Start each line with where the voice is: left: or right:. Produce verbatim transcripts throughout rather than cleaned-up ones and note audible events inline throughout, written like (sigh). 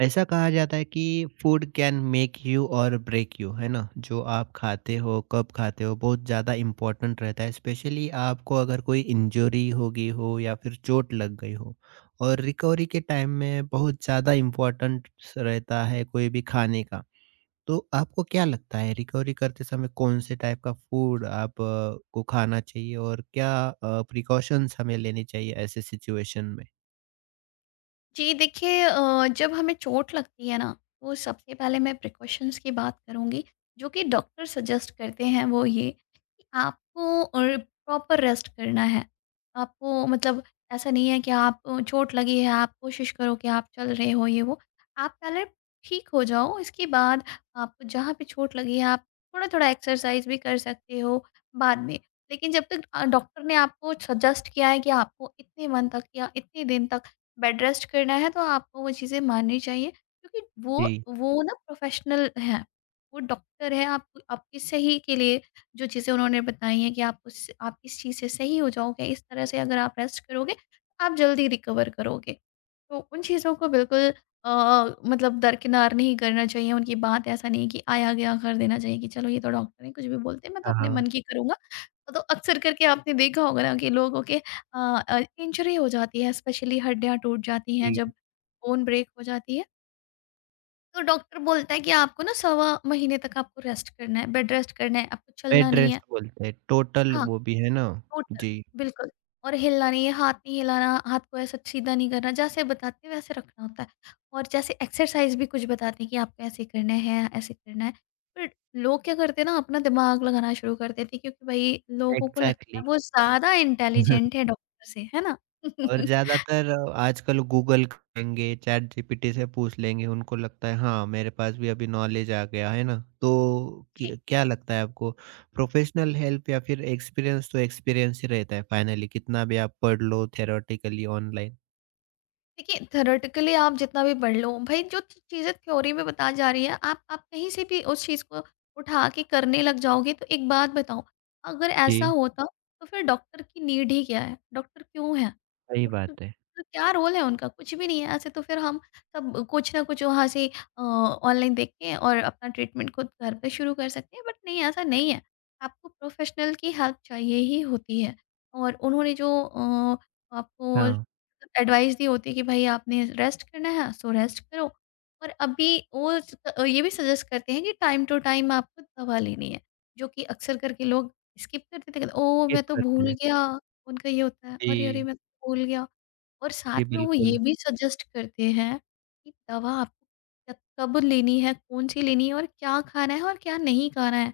right: ऐसा कहा जाता है कि फूड कैन मेक यू और ब्रेक यू। है ना? जो आप खाते हो, कब खाते हो, बहुत ज़्यादा इम्पोर्टेंट रहता है। स्पेशली आपको अगर कोई इंजरी हो गई हो या फिर चोट लग गई हो और रिकवरी के टाइम में बहुत ज़्यादा इम्पोर्टेंट रहता है कोई भी खाने का। तो आपको क्या लगता है रिकवरी करते समय कौन से टाइप का फूड आप अ, को खाना चाहिए और क्या प्रिकॉशंस हमें लेनी चाहिए ऐसे सिचुएशन में?
left: जी देखिए अ, जब हमें चोट लगती है ना तो सबसे पहले मैं प्रिकॉशंस की बात करूंगी जो कि डॉक्टर सजेस्ट करते हैं वो ये कि आपको प्रॉपर रेस्ट करना है। आपको मतलब ऐसा नहीं है कि आप अ, चोट लगी है आप कोशिश करो कि आप चल रहे हो ये वो। आप पहले ठीक हो जाओ इसके बाद आप जहाँ पे चोट लगी है आप थोड़ा थोड़ा एक्सरसाइज भी कर सकते हो बाद में। लेकिन जब तक अ, डॉक्टर ने आपको सजेस्ट किया है कि आपको इतने मंथ तक या इतने दिन तक बेड रेस्ट करना है तो आपको वो चीज़ें माननी चाहिए क्योंकि वो
right: जी।
left: वो ना प्रोफेशनल हैं। वो डॉक्टर हैं। आप आपकी सही के लिए जो चीज़ें उन्होंने बताई हैं कि आप उस आप इस चीज़ से सही हो जाओगे, इस तरह से अगर आप रेस्ट करोगे, आप जल्दी रिकवर करोगे। तो उन चीज़ों को बिल्कुल अ, मतलब दरकिनार नहीं करना चाहिए, उनकी बात ऐसा नहीं है कि आया-गया कर देना चाहिए कि चलो ये तो डॉक्टर हैं, कुछ भी बोलते हैं, मैं तो
right: हाँ
left: अपने
right: हाँ।
left: मन की करूँगा। तो अक्सर करके आपने देखा होगा ना कि लोगों के अ अ, इंजरी हो जाती है, स्पेशली हड्डियाँ टूट जाती हैं, जब बोन ब्रेक हो जाती है, तो डॉक्टर बोलता है कि आपको ना सवा महीने तक आपको रेस्ट करना है, बेड रेस्ट करना है, आपको चलना नहीं
right: एड्रेस
left: है।
right: बोलते हैं, टोटल
left: हाँ,
right: वो भी है ना?
left: टोटल,
right: जी।
left: बिल्कुल। और हिलना नहीं है, हाथ नहीं हिलाना, हाथ को ऐसा सीधा नहीं करना, जैसे बताते हैं वैसे रखना होता है। और जैसे एक्सरसाइज़ भी कुछ बताते हैं कि आपको ऐसे करना है, ऐसे करना है। बट लोग क्या करते हैं ना अपना दिमाग लगाना शुरू कर देते हैं क्योंकि भई लोगों को लगता
right: एग्ज़ैक्टली।
left: है वो ज़्यादा इंटेलिजेंट है
right: (laughs)
left: डॉक्टर से, है ना?
right: और
left: (laughs)
right: ज़्यादातर आजकल गूगल करेंगे, चैटजीपीटी से पूछ लेंगे, उनको लगता है हाँ, मेरे पास भी अभी नॉलेज आ गया, है ना? तो क क्या लगता है आपको प्रोफ़ेशनल हेल्प या फिर एक्सपीरियंस? तो एक्सपीरियंस ही रहता है फाइनली, कितना भी आप पढ़ लो थ्योरेटिकली ऑनलाइन।
left: देखिए थ्योरेटिकली आप जितना भी पढ़ लो भाई जो चीज़ें थ्योरी में बता जा रही है आप आप कहीं से भी उस चीज़ को उठा के करने लग जाओगे तो एक बात बताओ अगर ऐसा
right: जी,
left: होता तो फिर डॉक्टर की नीड ही क्या है? डॉक्टर क्यों है?
right: सही
left: डॉक्टर
right: बात है।
left: का क्या रोल है? उनका कुछ भी नहीं है ऐसे तो फिर हम सब कुछ ना कुछ वहाँ से ऑनलाइन देख के और अपना ट्रीटमेंट खुद घर पे शुरू कर सकते हैं। बट नहीं, ऐसा नहीं है। आपको प्रोफेशनल की हेल्प चाहिए ही होती है। और उन्होंने जो अ, आपको
right: हाँ,
left: एडवाइस दी होती है कि भाई आपने रेस्ट करना है सो रेस्ट करो। और अभी वो स- ये भी सजेस्ट करते हैं कि टाइम टू टाइम आपको दवा लेनी है जो कि अक्सर करके लोग स्किप कर देते हैं, कहते ओ मैं
right: स्किप
left: तो
right: करते
left: भूल
right: हैं।
left: गया। उनका ये होता है अरे अरे
right: जी,
left: मैं तो भूल गया। और साथ
right: जी
left: में वो ये
right: बिल्कुल।
left: भी सजेस्ट करते हैं कि दवा आपको कब कब लेनी है, कौन सी लेनी है और क्या खाना है और क्या नहीं खाना है।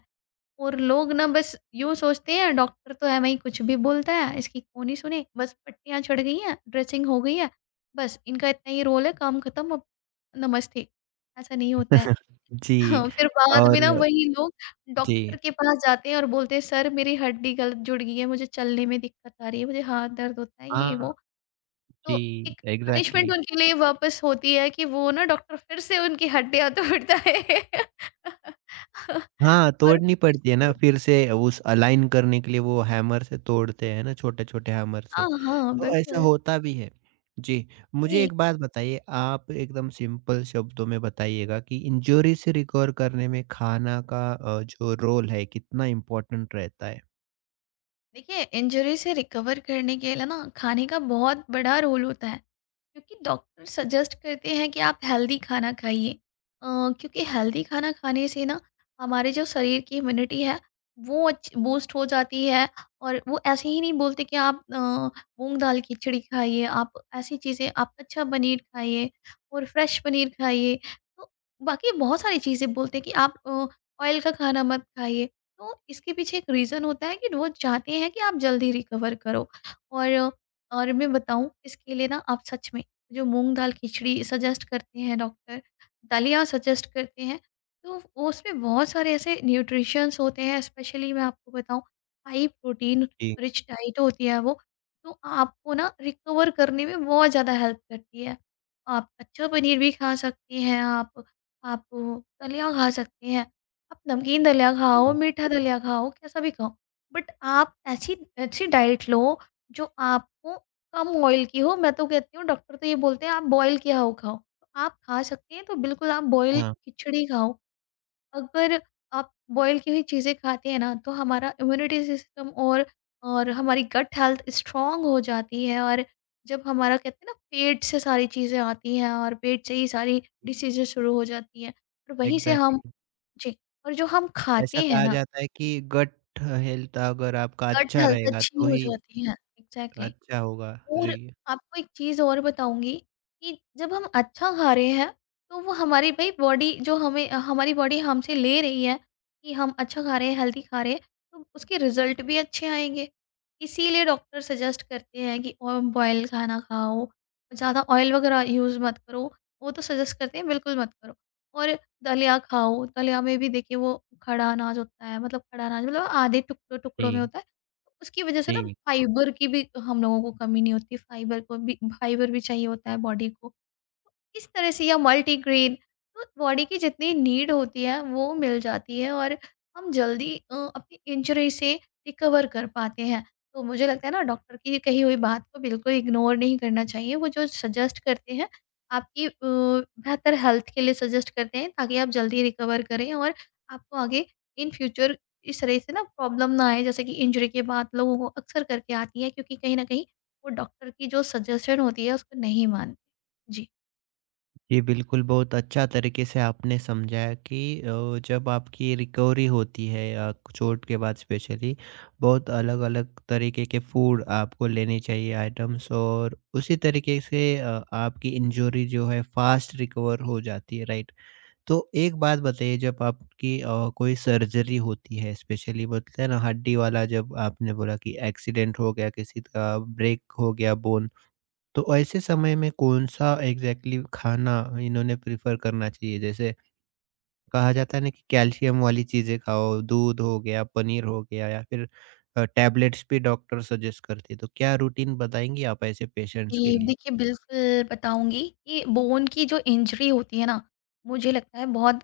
left: और लोग ना बस यूँ सोचते हैं डॉक्टर तो है वही कुछ भी बोलता है, इसकी कौन ही सुने, बस पट्टियाँ चढ़ गई हैं, ड्रेसिंग हो गई है, बस इनका इतना ही रोल है, काम खत्म अब नमस्ते। ऐसा नहीं होता है।
right: जी।
left: (laughs) फिर बाद में
right: और
left: ना वही लोग
right: जी,
left: डॉक्टर के पास जाते हैं और बोलते हैं सर मेरी हड्डी गलत जुड़ गई है, मुझे चलने में दिक्कत आ रही है, मुझे हाथ दर्द होता है, ये
right: हाँ,
left: वो। तो
right: जी।
left: एक पनिशमेंट
right: एग्ज़ैक्टली।
left: उनके लिए वापस होती है कि वो ना डॉक्टर फिर से उनकी हड्डियाँ तोड़ता है। (laughs)
right: हाँ,
left: और
right: तोड़नी
left: फिर
right: पड़ती
left: से
right: है ना
left: जुड़
right: फिर से उस अलाइन करने के लिए वो हैमर से तोड़ते हैं ना, छोटे-छोटे हैमर से।
left: हाँ, हाँ,
right: तो ऐसा
left: बिल्कुल।
right: होता भी है। जी, मुझे
left: जी,
right: एक बात बताइए, आप एकदम सिंपल शब्दों में बताइएगा कि इंजरी से रिकवर करने में खाना का अ, जो रोल है, कितना इम्पोर्टेंट रहता है?
left: देखिए इंजरी से रिकवर करने के लिए ना खाने का बहुत बड़ा रोल होता है। क्योंकि डॉक्टर सजेस्ट करते हैं कि आप हेल्दी खाना खाइए, अ, क्योंकि हेल्दी खाना खाने से ना हमारे जो शरीर की इम्यूनिटी है वो बूस्ट हो जाती है। और वो ऐसे ही नहीं बोलते कि आप अ, मूंग दाल की खिचड़ी खाइए, आप ऐसी चीज़ें आप अच्छा पनीर खाइए और फ्रेश पनीर खाइए तो बाकी बहुत सारी चीज़ें बोलते हैं कि आप ऑयल का खाना मत खाइए। तो इसके पीछे एक रीज़न होता है कि वो चाहते हैं कि आप जल्दी रिकवर करो। और और मैं बताऊं इसके लिए ना आप सच में जो मूँग दाल खिचड़ी सजेस्ट करते हैं डॉक्टर, दलिया सजेस्ट करते हैं, तो वो उसमें बहुत सारे ऐसे न्यूट्रिशंस होते हैं। स्पेशली मैं आपको बताऊँ हाई प्रोटीन
right: जी,
left: रिच डाइट होती है वो, तो आपको ना रिकवर करने में बहुत ज़्यादा हेल्प करती है। आप कच्चा पनीर भी खा सकती हैं आप, आप दलिया खा सकती हैं, आप नमकीन दलिया खाओ,
right: जी,
left: मीठा दलिया खाओ, कैसा भी खाओ, बट आप ऐसी ऐसी डाइट लो जो आपको कम ऑयल की हो। मैं तो कहती हूँ डॉक्टर तो ये बोलते हैं आप बॉयल किया हुआ खाओ। तो आप खा सकते हैं तो बिल्कुल आप बॉयल
right: हाँ,
left: खिचड़ी खाओ। अगर आप बॉयल की हुई चीज़ें खाते हैं ना तो हमारा इम्यूनिटी सिस्टम और और हमारी गट हेल्थ स्ट्रॉन्ग हो जाती है। और जब हमारा कहते हैं ना पेट से सारी चीज़ें आती हैं और पेट से ही सारी डिसीज़ेज़ शुरू हो जाती हैं और वहीं से हम
right: एग्ज़ैक्टली।
left: जी, और जो हम
right: ऐसा
left: खाते हैं
right: कहा
left: ना
right: जाता है कि गट हेल्थ अगर आपका
left: गट
right: अच्छा
left: हेल्थ
right: रहेगा
left: अच्छी
right: तो
left: हो
right: ही
left: जाती है। एग्ज़ैक्टली।
right: अच्छा होगा। जी,
left: और आपको एक चीज़ और बताऊँगी कि जब हम अच्छा खा रहे हैं, तो वो हमारी भई बॉडी जो हमें हमारी बॉडी हमसे ले रही है कि हम अच्छा खा रहे हैं, हेल्दी खा रहे हैं, तो उसके रिज़ल्ट भी अच्छे आएँगे। इसीलिए डॉक्टर सजेस्ट करते हैं कि अ, बॉयल खाना खाओ, ज़्यादा ऑयल वगैरह यूज़ मत करो। वो तो सजेस्ट करते हैं बिल्कुल मत करो। और दलिया खाओ, दलिया में भी देखिए वो खड़ा अनाज होता है, मतलब खड़ा अनाज मतलब आधे टुकड़ों-टुकड़ों में
right: जी,
left: होता है। उसकी वजह से ना
right: जी।
left: फाइबर की भी हम लोगों को कमी नहीं होती, फाइबर को भी फाइबर भी चाहिए होता है बॉडी को। इस तरह से या मल्टीग्रेन तो बॉडी की जितनी नीड होती है वो मिल जाती है और हम जल्दी अ, अपनी इंजरी से रिकवर कर पाते हैं। तो मुझे लगता है ना डॉक्टर की कही हुई बात को बिल्कुल इग्नोर नहीं करना चाहिए। वो जो सजेस्ट करते हैं आपकी अ, बेहतर हेल्थ के लिए सजेस्ट करते हैं ताकि आप जल्दी रिकवर करें और आपको आगे इन फ्यूचर इस तरह से ना प्रॉब्लम ना आए जैसे कि इंजरी के बाद लोगों को अक्सर करके आती है क्योंकि कहीं ना कहीं वो डॉक्टर की जो सजेशन होती है उसको नहीं मानते। जी।
right: जी, बिल्कुल। बहुत अच्छा तरीके से आपने समझाया कि अ, जब आपकी रिकवरी होती है अ, चोट के बाद स्पेशली, बहुत अलग-अलग तरीके के फूड आपको लेने चाहिए आइटम्स, और उसी तरीके से अ, आपकी इंजरी जो है फ़ास्ट रिकवर हो जाती है, राइट? तो एक बात बताइए, जब आपकी अ, कोई सर्जरी होती है, स्पेशली बोलते हैं ना हड्डी वाला, जब आपने बोला कि एक्सीडेंट हो गया किसी का, ब्रेक हो गया बोन, तो ऐसे समय में कौन-सा एग्ज़ैक्टली खाना इन्होंने प्रेफ़र करना चाहिए? जैसे कहा जाता है ना कि कैल्शियम वाली चीज़ें खाओ, दूध हो गया, पनीर हो गया, या फिर अ, टैबलेट्स भी डॉक्टर सजेस्ट करते हैं। तो क्या रूटीन बताएँगी आप ऐसे पेशेंट्स के
left: जी,
right: लिए?
left: देखिए बिल्कुल बताऊँगी कि बोन की जो इंजरी होती है ना, मुझे लगता है बहुत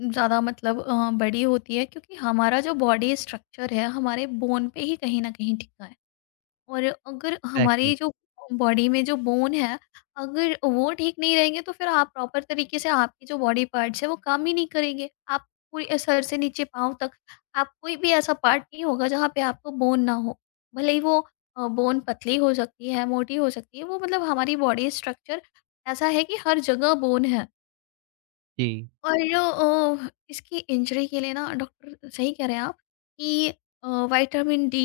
left: ज़्यादा मतलब अ, बड़ी होती है क्योंकि हमारा जो बॉडी स्ट्रक्चर है, हमारे बोन पे ही कहीं न कहीं टिका है। और अगर
right: एग्ज़ैक्टली।
left: हमारी जो बॉडी में जो बोन है अगर वो ठीक नहीं रहेंगे तो फिर आप प्रॉपर तरीके से आपके जो बॉडी पार्ट्स है वो काम ही नहीं करेंगे। आप पूरी सर से नीचे पाँव तक आप कोई भी ऐसा पार्ट नहीं होगा जहाँ पे आपको बोन ना हो। भले ही वो बोन पतली हो सकती है, मोटी हो सकती है, वो मतलब हमारी बॉडी स्ट्रक्चर ऐसा है कि हर जगह बोन है।
right: जी,
left: और जो अ, इसकी इंजरी के लिए ना डॉक्टर सही कह रहे हैं आप कि अ, विटामिन डी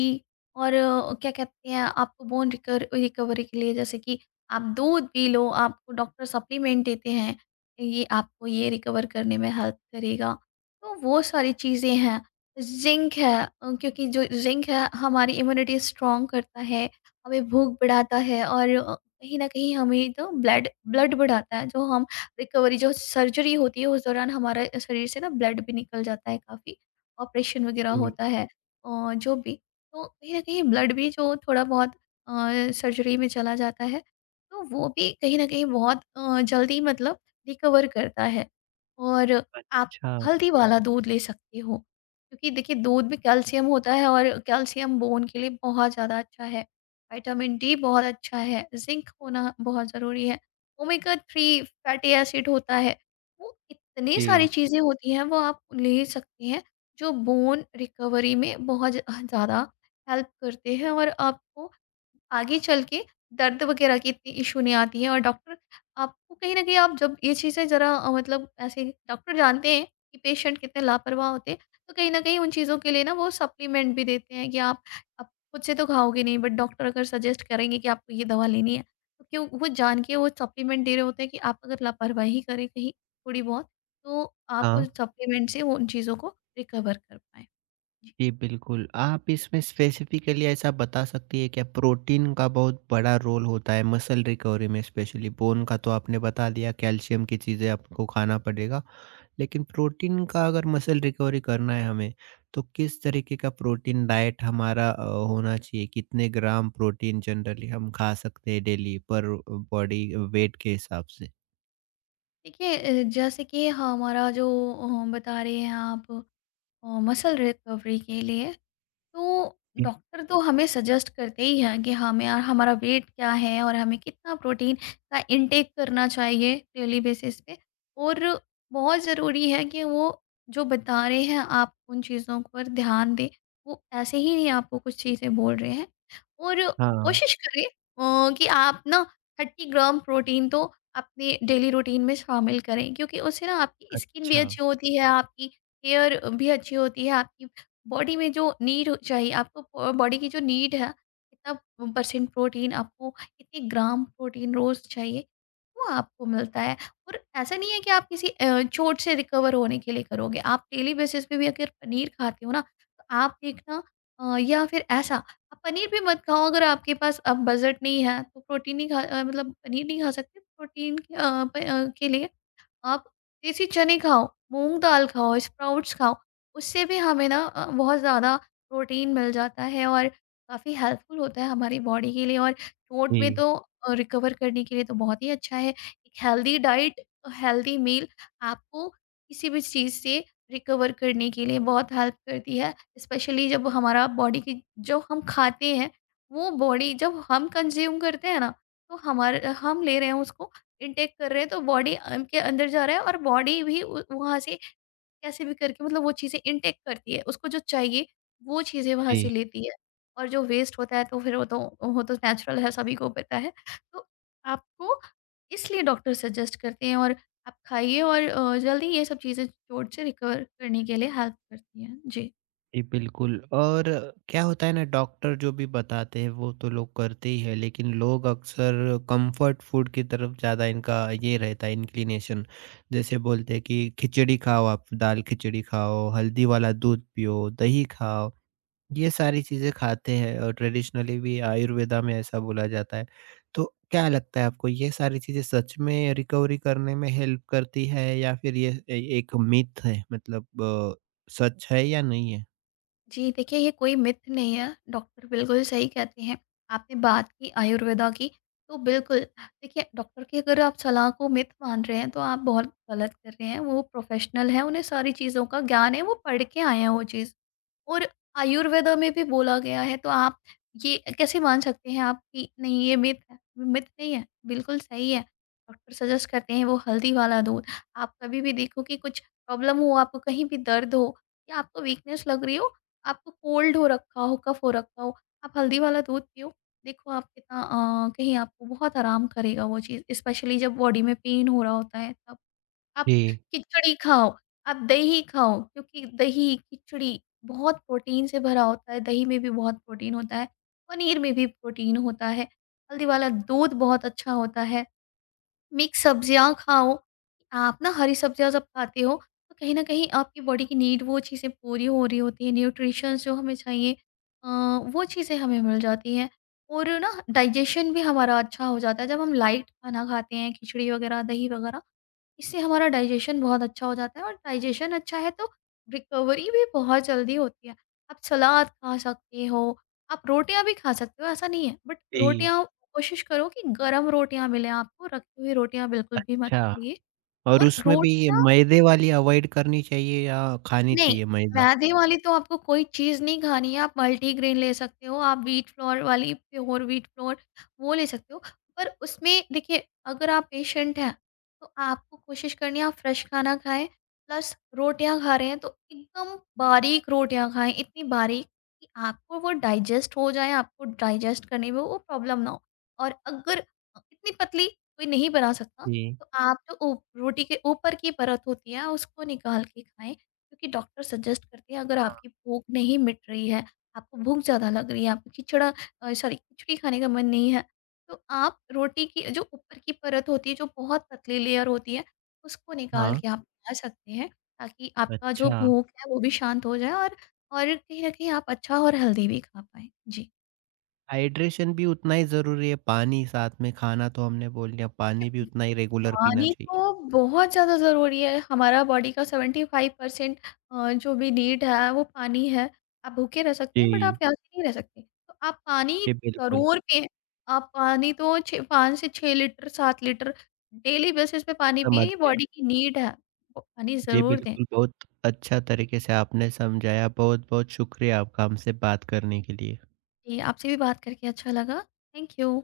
left: और अ, क्या कहते हैं आपको बोन रिकर रिकवरी के लिए जैसे कि आप दूध पी लो, आपको डॉक्टर सप्लीमेंट देते हैं, ये आपको ये रिकवर करने में हेल्प करेगा। तो वो सारी चीज़ें हैं। जिंक है अ, क्योंकि जो जिंक है हमारी इम्यूनिटी स्ट्रॉन्ग करता है, हमें भूख बढ़ाता है और अ, कहीं ना कहीं हमें तो ब्लड ब्लड बढ़ाता है जो हम रिकवरी जो सर्जरी होती है उस दौरान हमारा शरीर से ना ब्लड भी निकल जाता है काफ़ी, ऑपरेशन वग़ैरह
right: जी।
left: होता है और जो भी। तो कहीं न कहीं ब्लड भी जो थोड़ा बहुत अ, सर्जरी में चला जाता है, तो वो भी कहीं न कहीं बहुत अ, जल्दी मतलब रिकवर करता है। और आप
right: अच्छा,
left: हल्दी वाला दूध ले सकते हो, क्योंकि देखिए दूध में कैल्शियम होता है और कैल्शियम बोन के लिए बहुत ज़्यादा अच्छा है। विटामिन डी बहुत अच्छा है, ज़िंक होना बहुत ज़रूरी है। ओमेगा थ्री फैटी एसिड होता है। वो इतनी सारी
right: जी।
left: चीज़ें होती हैं वो आप ले सकते हैं जो बोन रिकवरी में बहुत ज ज़्यादा हेल्प करते हैं और आपको आगे चल के दर्द वगैरह की इतनी इश्यू नहीं आती है। और डॉक्टर आपको कहीं न कहीं आप जब ये चीज़ें ज़रा अ, मतलब ऐसे डॉक्टर जानते हैं कि पेशेंट कितने लापरवाह होते हैं, तो कहीं न कहीं उन चीज़ों के लिए ना वो सप्लीमेंट भी देते हैं कि आप आप खुद से तो खाओगे नहीं बट डॉक्टर अगर सजेस्ट करेंगे कि आपको ये दवा लेनी है, क्यों वो जान के वो सप्लीमेंट दे रहे होते हैं कि आप अगर लापरवाही करें कहीं थोड़ी बहुत तो आप
right: हाँ।
left: उस सप्लीमेंट से वो उन चीज़ों को रिकवर कर पाएँ। जी।
right: जी, बिल्कुल। आप इसमें स्पेसिफ़िकली ऐसा बता सकती हैं क्या, प्रोटीन का बहुत बड़ा रोल होता है मसल रिकवरी में स्पेशली? बोन का तो आपने बता दिया, कैल्शियम की चीज़ें आपको खाना पड़ेगा। लेकिन प्रोटीन का अगर मसल रिकवरी करना है हमें, तो किस तरीके का प्रोटीन डाइट हमारा अ, होना चाहिए? कितने ग्राम प्रोटीन जनरली हम खा सकते हैं डेली पर बॉडी वेट के हिसाब से?
left: देखिए अ, जैसे कि हमारा जो अ, बता रहे हैं आप अ, मसल रिकवरी के लिए तो
right: जी,
left: डॉक्टर तो हमें सजेस्ट करते ही हैं कि हमें और हमारा वेट क्या है और हमें कितना प्रोटीन का इनटेक करना चाहिए डेली बेसिस पे। और बहुत ज़रूरी है कि वो जो बता रहे हैं आप उन चीज़ों पर ध्यान दें। वो ऐसे ही नहीं आपको कुछ चीज़ें बोल रहे हैं। और
right: हाँ,
left: कोशिश करें अ, कि आप ना तीस ग्राम प्रोटीन तो अपने डेली रूटीन में शामिल करें, क्योंकि उससे ना आपकी स्किन भी
right: अच्छा।
left: अच्छी होती है, आपकी हेयर भी अच्छी होती है, आपकी बॉडी में जो नीड हो- चाहिए आपको बॉडी की जो नीड है, कितना परसेंट प्रोटीन आपको, कितने ग्राम प्रोटीन रोज चाहिए वो आपको मिलता है। और ऐसा नहीं है कि आप किसी अ, चोट से रिकवर होने के लिए करोगे। आप डेली बेसिस पे भी अगर पनीर खाते हो ना तो आप देखना। अ, या फिर ऐसा आप पनीर भी मत खाओ, अगर आपके पास अब बजट नहीं है तो प्रोटीन नहीं खा अ, मतलब पनीर नहीं खा सकते प्रोटीन के अ, प- अ, के लिए। आप देसी चने खाओ, मूँग दाल खाओ, स्प्राउट्स खाओ, उससे भी हमें ना अ, बहुत ज़्यादा प्रोटीन मिल जाता है और काफ़ी हेल्पफुल होता है हमारी बॉडी के लिए। और चोट में
right: जी,
left: तो अ, रिकवर करने के लिए तो बहुत ही अच्छा है। एक हेल्दी डाइट, हेल्दी मील आपको किसी भी चीज़ से रिकवर करने के लिए बहुत हेल्प करती है। स्पेशली जब हमारा बॉडी की जो हम खाते हैं, वो बॉडी जब हम कंज़्यूम करते हैं ना, तो हमारे हम ले रहे हैं उसको इनटेक कर रहे हैं तो बॉडी अम, के अंदर जा रहा है और बॉडी भी उ- वहाँ से कैसे भी करके मतलब वो चीज़ें इनटेक करती है, उसको जो चाहिए वो चीज़ें वहाँ से
right: जी।
left: लेती है। और जो वेस्ट होता है तो फिर वो तो वो तो नेचुरल है, सभी को पता है। तो आपको इसलिए डॉक्टर सजेस्ट करते हैं और आप खाइए और अ, जल्दी ये सब चीज़ें चोट से रिकवर करने के लिए हेल्प करती हैं जी।
right: जी, बिल्कुल। और क्या होता है ना, डॉक्टर जो भी बताते हैं वो तो लोग करते ही है, लेकिन लोग अक्सर कंफर्ट फूड की तरफ ज़्यादा इनका ये रहता है इंक्लिनेशन। जैसे बोलते हैं कि खिचड़ी खाओ, आप दाल खिचड़ी खाओ, हल्दी वाला दूध पियो, दही खाओ, ये सारी चीज़ें खाते हैं, और ट्रेडिशनली भी आयुर्वेदा में ऐसा बोला जाता है। तो क्या लगता है आपको, ये सारी चीज़ें सच में रिकवरी करने में हेल्प करती है या फिर ये ए- एक मिथ है, मतलब अ, सच है या नहीं है?
left: जी, देखिए ये कोई मिथ नहीं है, डॉक्टर बिल्कुल सही कहते हैं। आपने बात की आयुर्वेदा की, तो बिल्कुल देखिए डॉक्टर की अगर आप सलाह को मिथ मान रहे हैं तो आप बहुत गलत कर रहे हैं। वो प्रोफ़ेशनल हैं, उन्हें सारी चीज़ों का ज्ञान है, वो पढ़ के आए हैं वो चीज़। और आयुर्वेदा में भी बोला गया है तो आप ये कैसे मान सकते हैं आप कि नहीं ये मिथ है? मिथ नहीं है, बिल्कुल सही है। डॉक्टर सजेस्ट करते हैं वो हल्दी वाला दूध। आप कभी भी देखो कि कुछ प्रॉब्लम हो, आपको कहीं भी दर्द हो या आपको वीकनेस लग रही हो, आपको कोल्ड हो रखा हो, कफ हो रखा हो, आप हल्दी वाला दूध पियो। देखो आप कितना अ, कहीं आपको बहुत आराम करेगा वो चीज़, स्पेशली जब बॉडी में पेन हो रहा होता है तब। आप
right: जी,
left: खिचड़ी खाओ, आप दही खाओ, क्योंकि दही, खिचड़ी बहुत प्रोटीन से भरा होता है, दही में भी बहुत प्रोटीन होता है, पनीर में भी प्रोटीन होता है, हल्दी वाला दूध बहुत अच्छा होता है, मिक्स सब्जियाँ खाओ। आप ना हरी सब्जियाँ जब खाते हो तो कहीं न कहीं आपकी बॉडी की नीड वो चीज़ें पूरी हो रही होती हैं, न्यूट्रिशंस जो हमें चाहिए अ, वो चीज़ें हमें मिल जाती हैं। और ना डाइजेशन भी हमारा अच्छा हो जाता है, जब हम लाइट खाना खाते हैं, खिचड़ी वगैरह, दही वगैरह। इससे हमारा डाइजेशन बहुत अच्छा हो जाता है और डाइजेशन अच्छा है तो रिकवरी भी बहुत जल्दी होती है। आप सलाद खा सकते हो, आप रोटियाँ भी खा सकते हो, ऐसा नहीं है। बट
right: जी।
left: रोटियाँ कोशिश करो कि गरम रोटियाँ मिलें आपको, रखी हुई रोटियाँ बिल्कुल भी मत
right: अच्छा।
left: खाइए।
right: और
left: और
right: उसमें भी
left: रोटियाँ
right: मैदे वाली अवॉइड करनी चाहिए या खानी
left: नहीं,
right: चाहिए मैदा?
left: मैदे वाली तो आपको कोई चीज़ नहीं खानी है, आप मल्टीग्रेन ले सकते हो, आप व्हीट फ्लोर वाली, प्योर व्हीट फ्लोर वो ले सकते हो। पर उसमें देखिए, अगर आप पेशेंट हैं, तो आपको कोशिश करनी है आप फ्रेश खाना खाएँ, प्लस रोटियाँ खा रहे हैं तो एकदम बारीक रोटियाँ खाएँ, इतनी बारीक कि आपको वो डाइजेस्ट हो जाएँ, आपको डाइजेस्ट करने में वो प्रॉब्लम ना हो। और अगर अ, इतनी पतली कोई नहीं बना सकता,
right: जी,
left: तो आप जो ऊ रोटी के ऊपर की परत होती है, उसको निकाल के खाएँ। क्योंकि डॉक्टर सजेस्ट करते हैं अगर आपकी भूख नहीं मिट रही है, आपको भूख ज़्यादा लग रही है, आपको खिचड़ा अ, सॉरी खिचड़ी खाने का मन नहीं है, तो आप रोटी की जो ऊपर की परत होती है, जो बहुत पतली लेयर होती है, उसको निकाल
right: हाँ,
left: के आप खा सकते हैं, ताकि आपका जो
right: अच्छा।
left: भूख है वो भी शांत हो जाए। और और कहीं न कहीं आप अच्छा और हेल्दी भी खा पाएँ। जी।
right: हाइड्रेशन भी उतना ही ज़रूरी है, पानी साथ में। खाना तो हमने बोल दिया, पानी भी
left: देखिए,
right: उतना ही रेगुलर पीना
left: पानी
right: चाहिए।
left: तो बहुत ज़्यादा ज़रूरी है। हमारा बॉडी का पचहत्तर परसेंट अ, जो भी नीड है वो पानी है। आप भूखे रह सकते हैं, बट आप
right: जी,
left: प्यासे नहीं रह सकते। तो आप पानी
right: जी बिल्कुल,
left: ज़रूर पिएँ। आप पानी तो छ पाँच से छह लीटर, सात लीटर डेली बेसिस पे पानी पिएँ,
right: समझ
left: ये
right: गया।
left: बॉडी की नीड है। तो पानी
right: जी
left: ज़रूर दें।
right: बिल्कुल, बहुत अच्छा तरीके से आपने समझाया। बहुत-बहुत शुक्रिया आपका हमसे बात करने के लिए।
left: जी, आपसे भी बात करके अच्छा लगा। Thank you.